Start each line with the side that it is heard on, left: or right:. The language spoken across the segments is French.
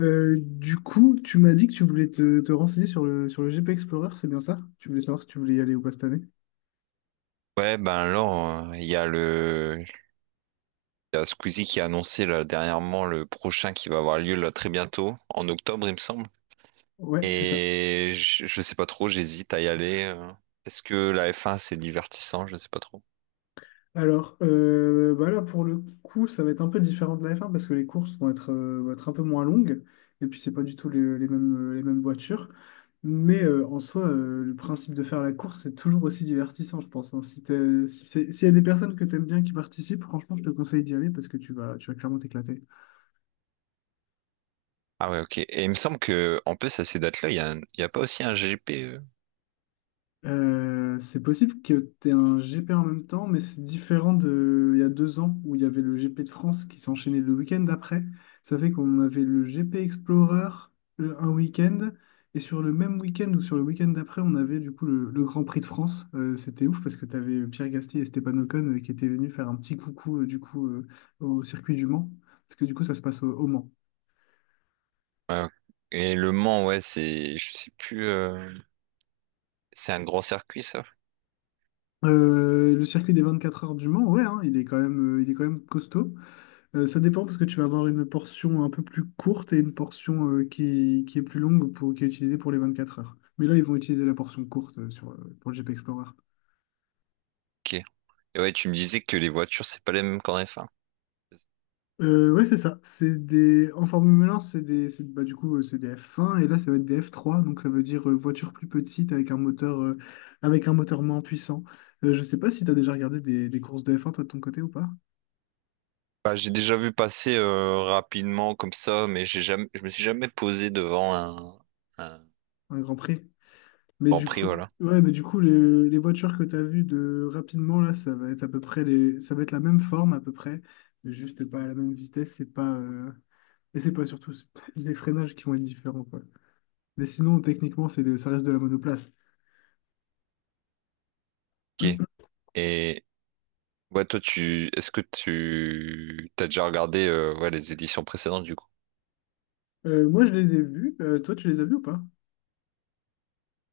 left: Du coup, tu m'as dit que tu voulais te renseigner sur le GP Explorer, c'est bien ça? Tu voulais savoir si tu voulais y aller ou pas cette année?
right: Ouais, ben alors, il y a Squeezie qui a annoncé là, dernièrement le prochain qui va avoir lieu là très bientôt, en octobre, il me semble.
left: Ouais, c'est ça.
right: Et je sais pas trop, j'hésite à y aller. Est-ce que la F1 c'est divertissant? Je sais pas trop.
left: Alors, bah là, pour le coup, ça va être un peu différent de la F1 parce que les courses vont être un peu moins longues, et puis c'est pas du tout les mêmes voitures. Mais en soi, le principe de faire la course, c'est toujours aussi divertissant, je pense, hein. Si t'es- si c'est- S'il y a des personnes que tu aimes bien qui participent, franchement, je te conseille d'y aller parce que tu vas clairement t'éclater.
right: Ah ouais, ok. Et il me semble que, en plus, à ces dates-là, il y a pas aussi un GP.
left: C'est possible que tu aies un GP en même temps, mais c'est différent de il y a deux ans où il y avait le GP de France qui s'enchaînait le week-end d'après. Ça fait qu'on avait le GP Explorer un week-end, et sur le même week-end ou sur le week-end d'après, on avait du coup le Grand Prix de France. C'était ouf parce que tu avais Pierre Gasly et Stéphane Ocon, qui étaient venus faire un petit coucou, du coup, au circuit du Mans, parce que du coup ça se passe au Mans.
right: Ouais, ok. Et Le Mans, ouais, c'est, je sais plus. C'est un grand circuit, ça?
left: Le circuit des 24 heures du Mans, ouais, hein, il est quand même, il est quand même costaud. Ça dépend parce que tu vas avoir une portion un peu plus courte et une portion, qui est plus longue qui est utilisée pour les 24 heures. Mais là, ils vont utiliser la portion courte, pour le GP Explorer.
right: Ok. Et ouais, tu me disais que les voitures, c'est pas les mêmes qu'en F1.
left: Ouais, c'est ça. En Formule 1, bah, du coup, c'est des F1 et là, ça va être des F3. Donc, ça veut dire, voiture plus petite avec un moteur moins puissant. Je sais pas si tu as déjà regardé des courses de F1, toi, de ton côté ou pas?
right: Bah, j'ai déjà vu passer rapidement comme ça, mais j'ai jamais, je me suis jamais posé devant un
left: Un Grand Prix? Mais
right: Grand
left: du
right: Prix,
left: coup,
right: voilà.
left: ouais, mais du coup, les voitures que tu as vues de rapidement, là, ça va être à peu près ça va être la même forme à peu près, mais juste pas à la même vitesse, c'est pas, et c'est pas les freinages qui vont être différents, quoi. Mais sinon, techniquement, ça reste de la monoplace.
right: Ok. Et ouais, toi, est-ce que tu, t'as déjà regardé ouais, les éditions précédentes du coup?
left: Moi, je les ai vus. Toi, tu les as vus ou pas?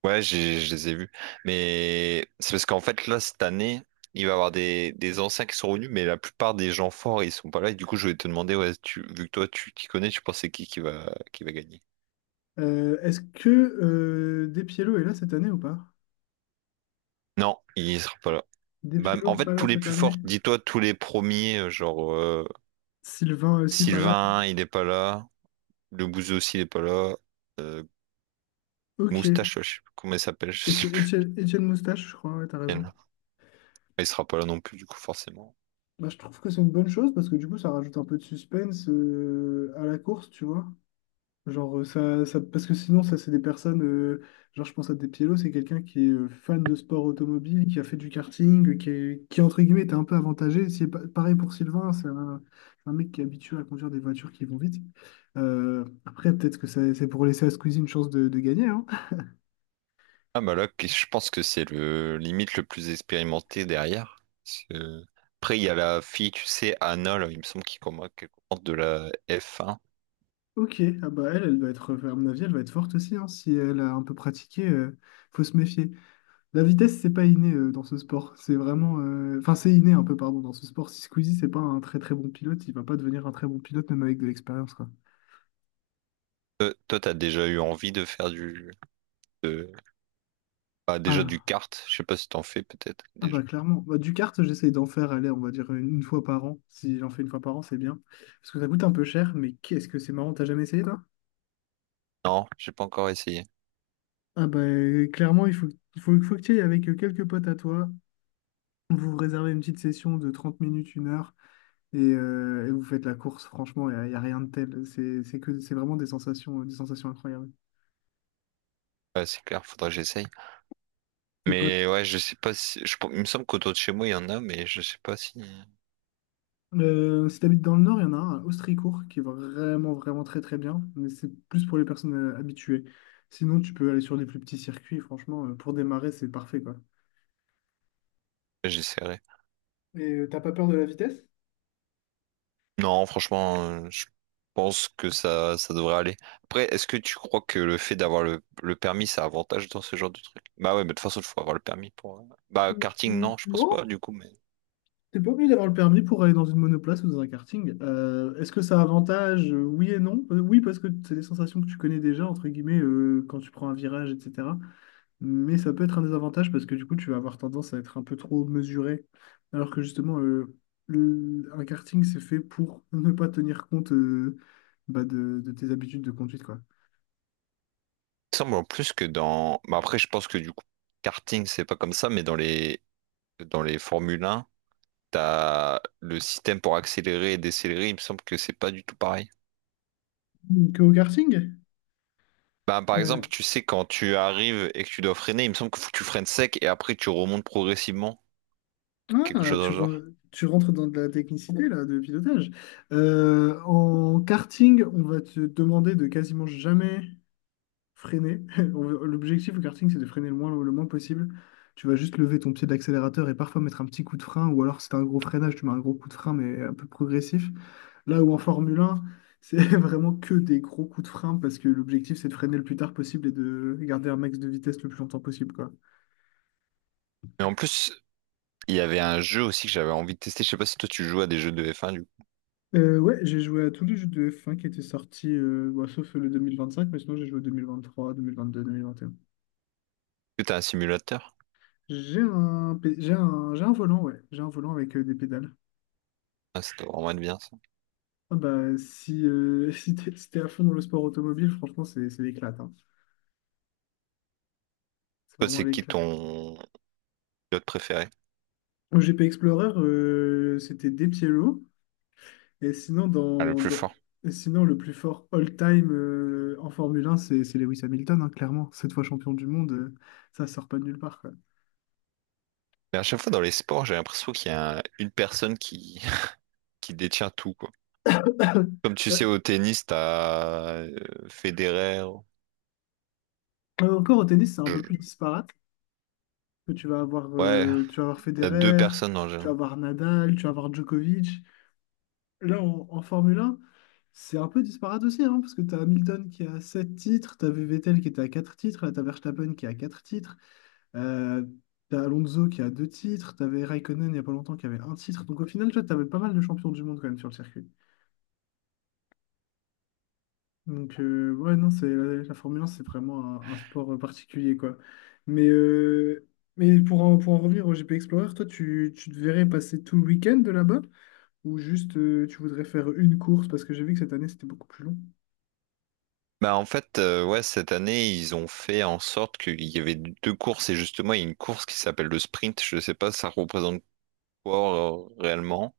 right: Ouais, je les ai vus. Mais c'est parce qu'en fait, là, cette année, il va y avoir des anciens qui sont revenus, mais la plupart des gens forts, ils sont pas là. Et du coup, je voulais te demander, ouais, tu, vu que toi, tu t'y connais, tu penses c'est qui va gagner?
left: Est-ce que, Despiello est là cette année ou pas?
right: Non, il sera pas là. Bah, en
left: Despiello pas
right: fait,
left: là
right: tous les
left: cette
right: plus
left: année?
right: forts, dis-toi, tous les premiers,
left: Sylvain aussi pas là?
right: Sylvain, il est pas là. Le Bouzeux aussi, il est pas là. Euh,
left: Ok.
right: Moustache, ouais, je sais plus comment il s'appelle, je sais plus.
left: Étienne Moustache, je crois, ouais, t'as raison.
right: Il sera pas là non plus, du coup, forcément.
left: Bah, je trouve que c'est une bonne chose parce que du coup, ça rajoute un peu de suspense, à la course, tu vois. Genre, parce que sinon, ça, c'est des personnes, genre, je pense à Depiello, c'est quelqu'un qui est, fan de sport automobile, qui a fait du karting, qui, entre guillemets, était un peu avantagé. C'est pareil pour Sylvain, c'est un mec qui est habitué à conduire des voitures qui vont vite. Après, peut-être que c'est pour laisser à Squeezie une chance de gagner, hein.
right: Ah, Moloch, je pense que c'est le limite le plus expérimenté derrière. Après, il y a la fille, tu sais, Anna, là, il me semble qu'elle commente de la f un.
left: Ok, ah bah elle va être, à mon avis, elle va être forte aussi, hein, si elle a un peu pratiqué, faut se méfier. La vitesse, c'est pas inné, dans ce sport. C'est vraiment. Enfin, c'est inné un peu, pardon, dans ce sport. Si Squeezie, c'est pas un très très bon pilote, il va pas devenir un très bon pilote, même avec de l'expérience, quoi.
right: Toi, t'as déjà eu envie de de- bah, déjà du
left: Ah.
right: kart. Je sais pas si t'en fais peut-être
left: Ah bah
right: déjà.
left: clairement. Bah, du kart, j'essaye d'en faire, allez, on va dire une fois par an. Si j'en fais une fois par an, c'est bien. Parce que ça coûte un peu cher, mais qu'est-ce que c'est marrant, t'as jamais essayé, toi?
right: Non, j'ai pas encore essayé.
left: Ah bah, clairement, faut que tu y ailles avec, quelques potes à toi. Vous vous réservez une petite session de 30 minutes, une heure, et vous faites la course. Franchement, y a rien de tel. C'est vraiment des sensations incroyables.
right: Ouais, c'est clair, faudrait que j'essaye.
left: C'est pas.
right: Mais ouais, je sais pas si, je- il me semble qu'autour de chez moi, il y en a, mais je sais pas si.
left: Si t'habites dans le nord, il y en a un à Austricourt qui est vraiment, vraiment très, très bien, mais c'est plus pour les personnes, habituées. Sinon, tu peux aller sur des plus petits circuits, franchement, pour démarrer, c'est parfait, quoi.
right: J'essaierai.
left: Et, t'as pas peur de la vitesse?
right: Non, franchement, je pense que ça devrait aller. Après, est-ce que tu crois que le fait d'avoir le permis, ça a avantage dans ce genre de truc? Bah ouais, mais de toute façon, il faut avoir le permis pour. Bah, karting,
left: Mm,
right: non, je pense pas,
left: non.
right: du coup, mais.
left: T'es pas obligé d'avoir le permis pour aller dans une monoplace ou dans un karting. Est-ce que ça a avantage? Oui et non. Oui, parce que c'est des sensations que tu connais déjà, entre guillemets, quand tu prends un virage, etc. Mais ça peut être un désavantage parce que du coup, tu vas avoir tendance à être un peu trop mesuré. Alors que justement, un karting, c'est fait pour ne pas tenir compte, bah, de tes habitudes de conduite, quoi.
right: Il semble en plus que dans. Bah après, je pense que du coup, karting, c'est pas comme ça, mais dans les Formule un t'as le système pour accélérer et décélérer, il me semble que c'est pas du tout pareil.
left: Que au karting?
right: Bah, par exemple,
left: Euh,
right: tu sais, quand tu arrives et que tu dois freiner, il me semble que faut que tu freines sec et après tu remontes progressivement, quelque
left: ah,
right: chose dans le genre.
left: tu rentres dans de la technicité là, de pilotage. En karting, on va te demander de quasiment jamais freiner. L'objectif au karting, c'est de freiner le moins possible. Tu vas juste lever ton pied d'accélérateur et parfois mettre un petit coup de frein, ou alors si t'as un gros freinage, tu mets un gros coup de frein, mais un peu progressif. Là où en Formule 1, c'est vraiment que des gros coups de frein parce que l'objectif, c'est de freiner le plus tard possible et de garder un max de vitesse le plus longtemps possible, quoi.
right: Mais en plus, il y avait un jeu aussi que j'avais envie de tester. Je sais pas si toi tu joues à des jeux de F1 du coup.
left: Ouais, j'ai joué à tous les jeux de F1 qui étaient sortis, bon, sauf le cinq. Mais sinon j'ai joué à 2023, 2022, un.
right: Est-ce que t'as un simulateur?
left: J'ai un volant, ouais, j'ai un volant avec, des pédales.
right: Ah, ça doit vraiment être bien ça.
left: Ah bah, si si t'es à fond dans le sport automobile, franchement, c'est l'éclate, hein. C'est
right: Toi,
left: vraiment
right: c'est qui
left: l'éclate.
right: ton pilote préféré?
left: Au GP Explorer, c'était De Piero. Et sinon,
right: Ah, le
left: dans,
right: plus
left: dans-
right: fort.
left: et sinon, le plus fort all-time, en Formule 1, c'est Lewis Hamilton, hein, clairement. Cette fois champion du monde, ça sort pas de nulle part, quoi.
right: Mais à chaque fois dans les sports, j'ai l'impression qu'il y a une personne qui... qui détient tout, quoi. Comme tu
left: Euh,
right: sais, au tennis, t'as Federer.
left: Encore au tennis, c'est un peu plus
right: Je-
left: disparate. Que tu vas avoir,
right: Ouais,
left: euh, tu vas avoir
right: il y a deux
left: Federer,
right: personnes en
left: tu vas
right: général.
left: avoir Nadal, tu vas avoir Djokovic. Là, en Formule 1, c'est un peu disparate aussi, hein, parce que tu as Hamilton qui a 7 titres, tu avais Vettel qui était à 4 titres, là, tu as Verstappen qui a 4 titres, euh, tu as Alonso qui a 2 titres, tu avais Raikkonen il n'y a pas longtemps qui avait un titre. Donc au final, tu avais pas mal de champions du monde quand même sur le circuit. Donc, ouais, non, la Formule 1, c'est vraiment un sport, particulier, quoi. Mais, euh, mais pour en revenir au GP Explorer, toi, tu te verrais passer tout le week-end de là-bas? Ou juste, tu voudrais faire une course? Parce que j'ai vu que cette année, c'était beaucoup plus long.
right: Bah en fait, ouais, cette année, ils ont fait en sorte qu'il y avait deux courses et justement, il y a une course qui s'appelle le sprint. Je sais pas, ça représente quoi réellement?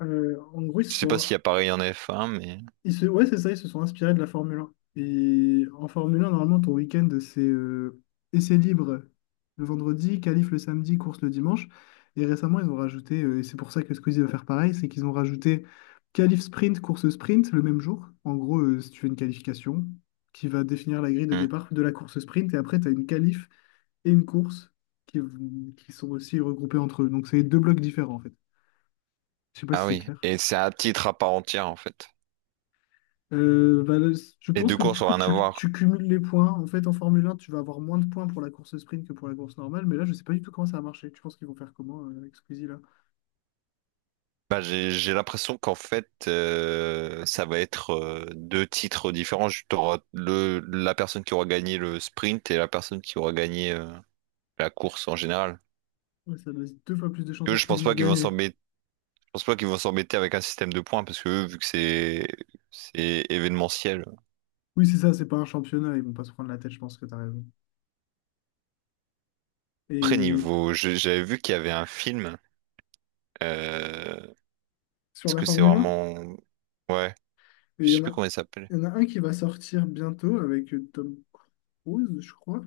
left: En gros, ils
right: Je
left: se
right: sais pas s'il
left: sont...
right: y a pareil en F1, mais...
left: ils se- ouais, c'est ça, ils se sont inspirés de la Formule 1. Et en Formule 1, normalement, ton week-end, c'est, essai libre le vendredi, qualif le samedi, course le dimanche. Et récemment, ils ont rajouté, et c'est pour ça que Squeezie va faire pareil, c'est qu'ils ont rajouté qualif sprint, course sprint le même jour. En gros, si tu fais une qualification qui va définir la grille de
right: Hmm.
left: départ de la course sprint, et après, tu as une qualif et une course qui, qui sont aussi regroupées entre eux. Donc, c'est deux blocs différents, en fait. Je sais pas si
right: Ah
left: c'est
right: oui,
left: clair.
right: et c'est à titre à part entière, en fait.
left: Bah, je
right: Les
left: pense
right: deux
left: que du
right: courses ont
left: coup,
right: rien à
left: tu,
right: voir.
left: tu cumules les points. En fait, en Formule 1, tu vas avoir moins de points pour la course sprint que pour la course normale. Mais là, je sais pas du tout comment ça va marcher. Tu penses qu'ils vont faire comment, avec Squeezie là?
right: Bah, j'ai l'impression qu'en fait, ça va être deux titres différents. T'auras la personne qui aura gagné le sprint et la personne qui aura gagné la course en général.
left: Ouais, ça laisse deux fois plus de chances à
right: Eux,
left: Squeezie de gagner.
right: je pense pas qu'ils vont s'embêter avec un système de points parce que eux, c'est événementiel.
left: Oui, c'est ça, c'est pas un championnat. Ils vont pas se prendre la tête, je pense que tu as raison.
right: Après,
left: Et
right: j'avais vu qu'il y avait un film. euh,
left: sur
right: est-ce
left: la
right: que c'est
left: Formule 1,
right: vraiment... Ouais,
left: il
right: je
left: y
right: sais
left: en
right: plus
left: a,
right: comment il s'appelle.
left: il y en a un qui va sortir bientôt avec, Tom Cruise, je crois.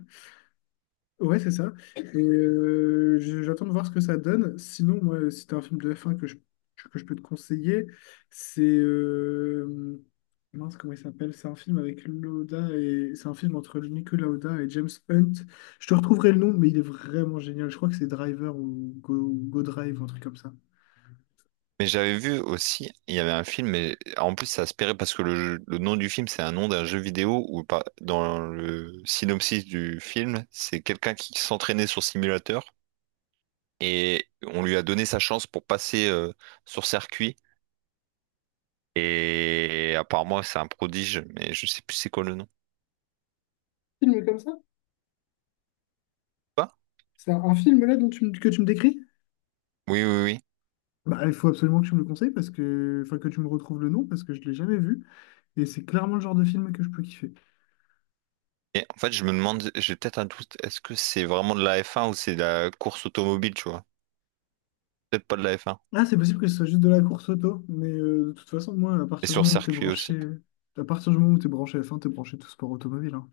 left: Ouais, c'est ça. Et j'attends de voir ce que ça donne. Sinon, moi, si t'as un film de F1 que je peux te conseiller, c'est, mince, comment il s'appelle? C'est un film avec Lauda et c'est un film entre Nicolas Lauda et James Hunt. Je te retrouverai le nom, mais il est vraiment génial. Je crois que c'est Driver ou Go Drive, un truc comme ça.
right: Mais j'avais vu aussi, il y avait un film, mais en plus ça aspirait parce que le nom du film, c'est un nom d'un jeu vidéo dans le synopsis du film, c'est quelqu'un qui s'entraînait sur simulateur et on lui a donné sa chance pour passer sur circuit. Et apparemment, c'est un prodige, mais je sais plus c'est quoi le nom.
left: Film comme ça?
right: Pas?
left: C'est un film là dont que tu me décris?
right: Oui, oui, oui.
left: Bah, il faut absolument que tu me le conseilles parce que, enfin, que tu me retrouves le nom parce que je l'ai jamais vu. Et c'est clairement le genre de film que je peux kiffer.
right: Et en fait, je me demande, j'ai peut-être un doute, est-ce que c'est vraiment de la F1 ou c'est de la course automobile, tu vois? Peut-être pas de la F1.
left: Ah, c'est possible que ce soit juste de la course auto, mais de toute façon, moi,
right: Et sur circuit aussi.
left: à partir du moment où t'es branché F1, t'es branché tout sport automobile, hein.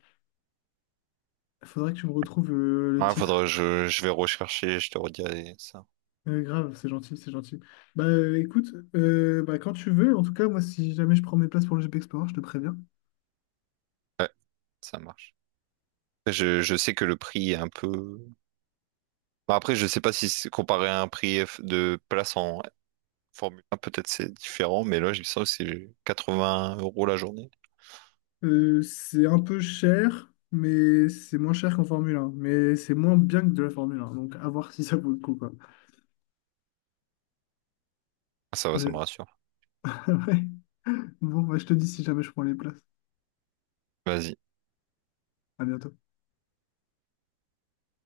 left: Faudrait que tu me retrouves, le
right: Ouais, faudra que
left: titre.
right: je vais rechercher, je te redirai ça.
left: Grave, c'est gentil, c'est gentil. Bah, écoute, bah, quand tu veux, en tout cas, moi, si jamais je prends mes places pour le GP Explorer, je te préviens.
right: Ouais, ça marche. Je sais que le prix est un peu... Bah, après, je sais pas si c'est comparé à un prix de place en Formule 1, peut-être c'est différent, mais là, je sens que c'est 80 € la journée.
left: C'est un peu cher, mais c'est moins cher qu'en Formule 1, mais c'est moins bien que de la Formule 1, donc à voir si ça vaut le coup, quoi.
right: Ah, ça va, ça me
left: Mais-
right: rassure.
left: ouais. Bon, bah, je te dis si jamais je prends les places.
right: Vas-y.
left: À bientôt.